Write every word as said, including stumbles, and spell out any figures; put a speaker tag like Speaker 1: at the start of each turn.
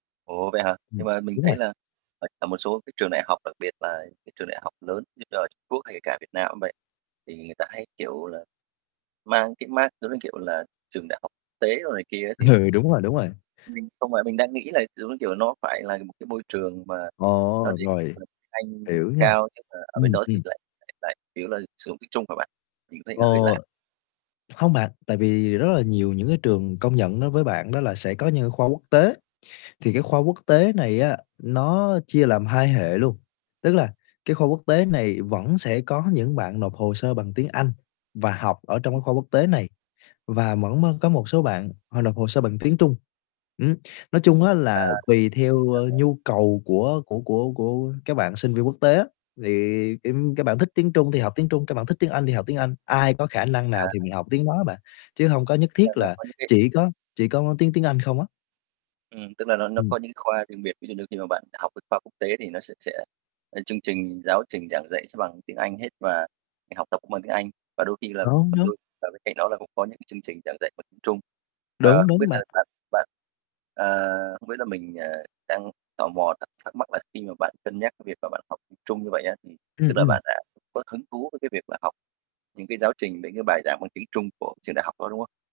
Speaker 1: Ủa, vậy hả?
Speaker 2: Ừm,
Speaker 1: Nhưng mà mình
Speaker 2: đúng
Speaker 1: thấy
Speaker 2: rồi.
Speaker 1: là tại ở một số cái trường đại học, đặc biệt là cái trường đại học lớn như là Trung Quốc hay kể cả Việt Nam cũng vậy, thì người ta hay, kiểu là, mang cái mác giống như, kiểu là, trường đại học tế đồ này kia ấy thì
Speaker 2: Ừ, đúng rồi, đúng rồi.
Speaker 1: Mình không phải mình đang nghĩ là, giống như kiểu, nó phải là một cái môi trường mà nó
Speaker 2: Ồ!
Speaker 1: đề cập
Speaker 2: Rồi,
Speaker 1: cập tiếng Anh
Speaker 2: hiểu nha.
Speaker 1: cao nhưng mà ở bên
Speaker 2: Ừm,
Speaker 1: đó thì
Speaker 2: ừm.
Speaker 1: lại lại lại chủ yếu là sử dụng tiếng Trung hả bạn? Mình cũng thấy
Speaker 2: Ờ.
Speaker 1: nó hơi lạ.
Speaker 2: Không bạn, tại vì rất là nhiều những cái trường công nhận đối với bạn đó là sẽ có những khoa quốc tế, thì cái khoa quốc tế này á nó chia làm hai hệ luôn, tức là cái khoa quốc tế này vẫn sẽ có những bạn nộp hồ sơ bằng tiếng Anh và học ở trong cái khoa quốc tế này, và mẫn mới có một số bạn họ nộp hồ sơ bằng tiếng Trung, ừm. Nói chung á
Speaker 1: À,
Speaker 2: là tùy theo,
Speaker 1: chuẩn
Speaker 2: ơ,
Speaker 1: rồi.
Speaker 2: nhu cầu của của của của các bạn sinh viên quốc tế á, thì tim các bạn thích tiếng Trung thì học tiếng Trung, các bạn thích tiếng Anh thì học tiếng Anh, ai có khả năng nào
Speaker 1: À.
Speaker 2: thì mình học tiếng đó á bạn, chứ hông có nhất
Speaker 1: Là
Speaker 2: thiết
Speaker 1: nó
Speaker 2: là
Speaker 1: có những cái
Speaker 2: chỉ có chỉ có tiếng tiếng Anh không á.
Speaker 1: Ừm, tức là nó nó
Speaker 2: Ừm.
Speaker 1: có những cái khoa riêng biệt. Ví dụ như khi mà bạn học cái khoa quốc tế thì nó sẽ sẽ ơ, chương trình giáo trình giảng dạy sẽ bằng tiếng Anh hết và việc học tập cũng bằng tiếng Anh, và đôi khi là và đôi
Speaker 2: [unintelligible]
Speaker 1: và bên cạnh đó là cũng có những cái chương trình giảng dạy bằng tiếng Trung. Và
Speaker 2: Đúng,
Speaker 1: không biết
Speaker 2: đúng
Speaker 1: là
Speaker 2: bạn.
Speaker 1: bạn bạn à, không biết là mình, ờ, đang tò mò thật thắc thắc mắc là khi mà bạn cân nhắc cái việc mà bạn học tiếng Trung như vậy á, thì tức
Speaker 2: Ừm,
Speaker 1: là
Speaker 2: ừm.
Speaker 1: bạn đã có hứng thú với cái việc là học những cái giáo trình, những cái bài giảng bằng tiếng Trung của trường đại học đó, đúng không?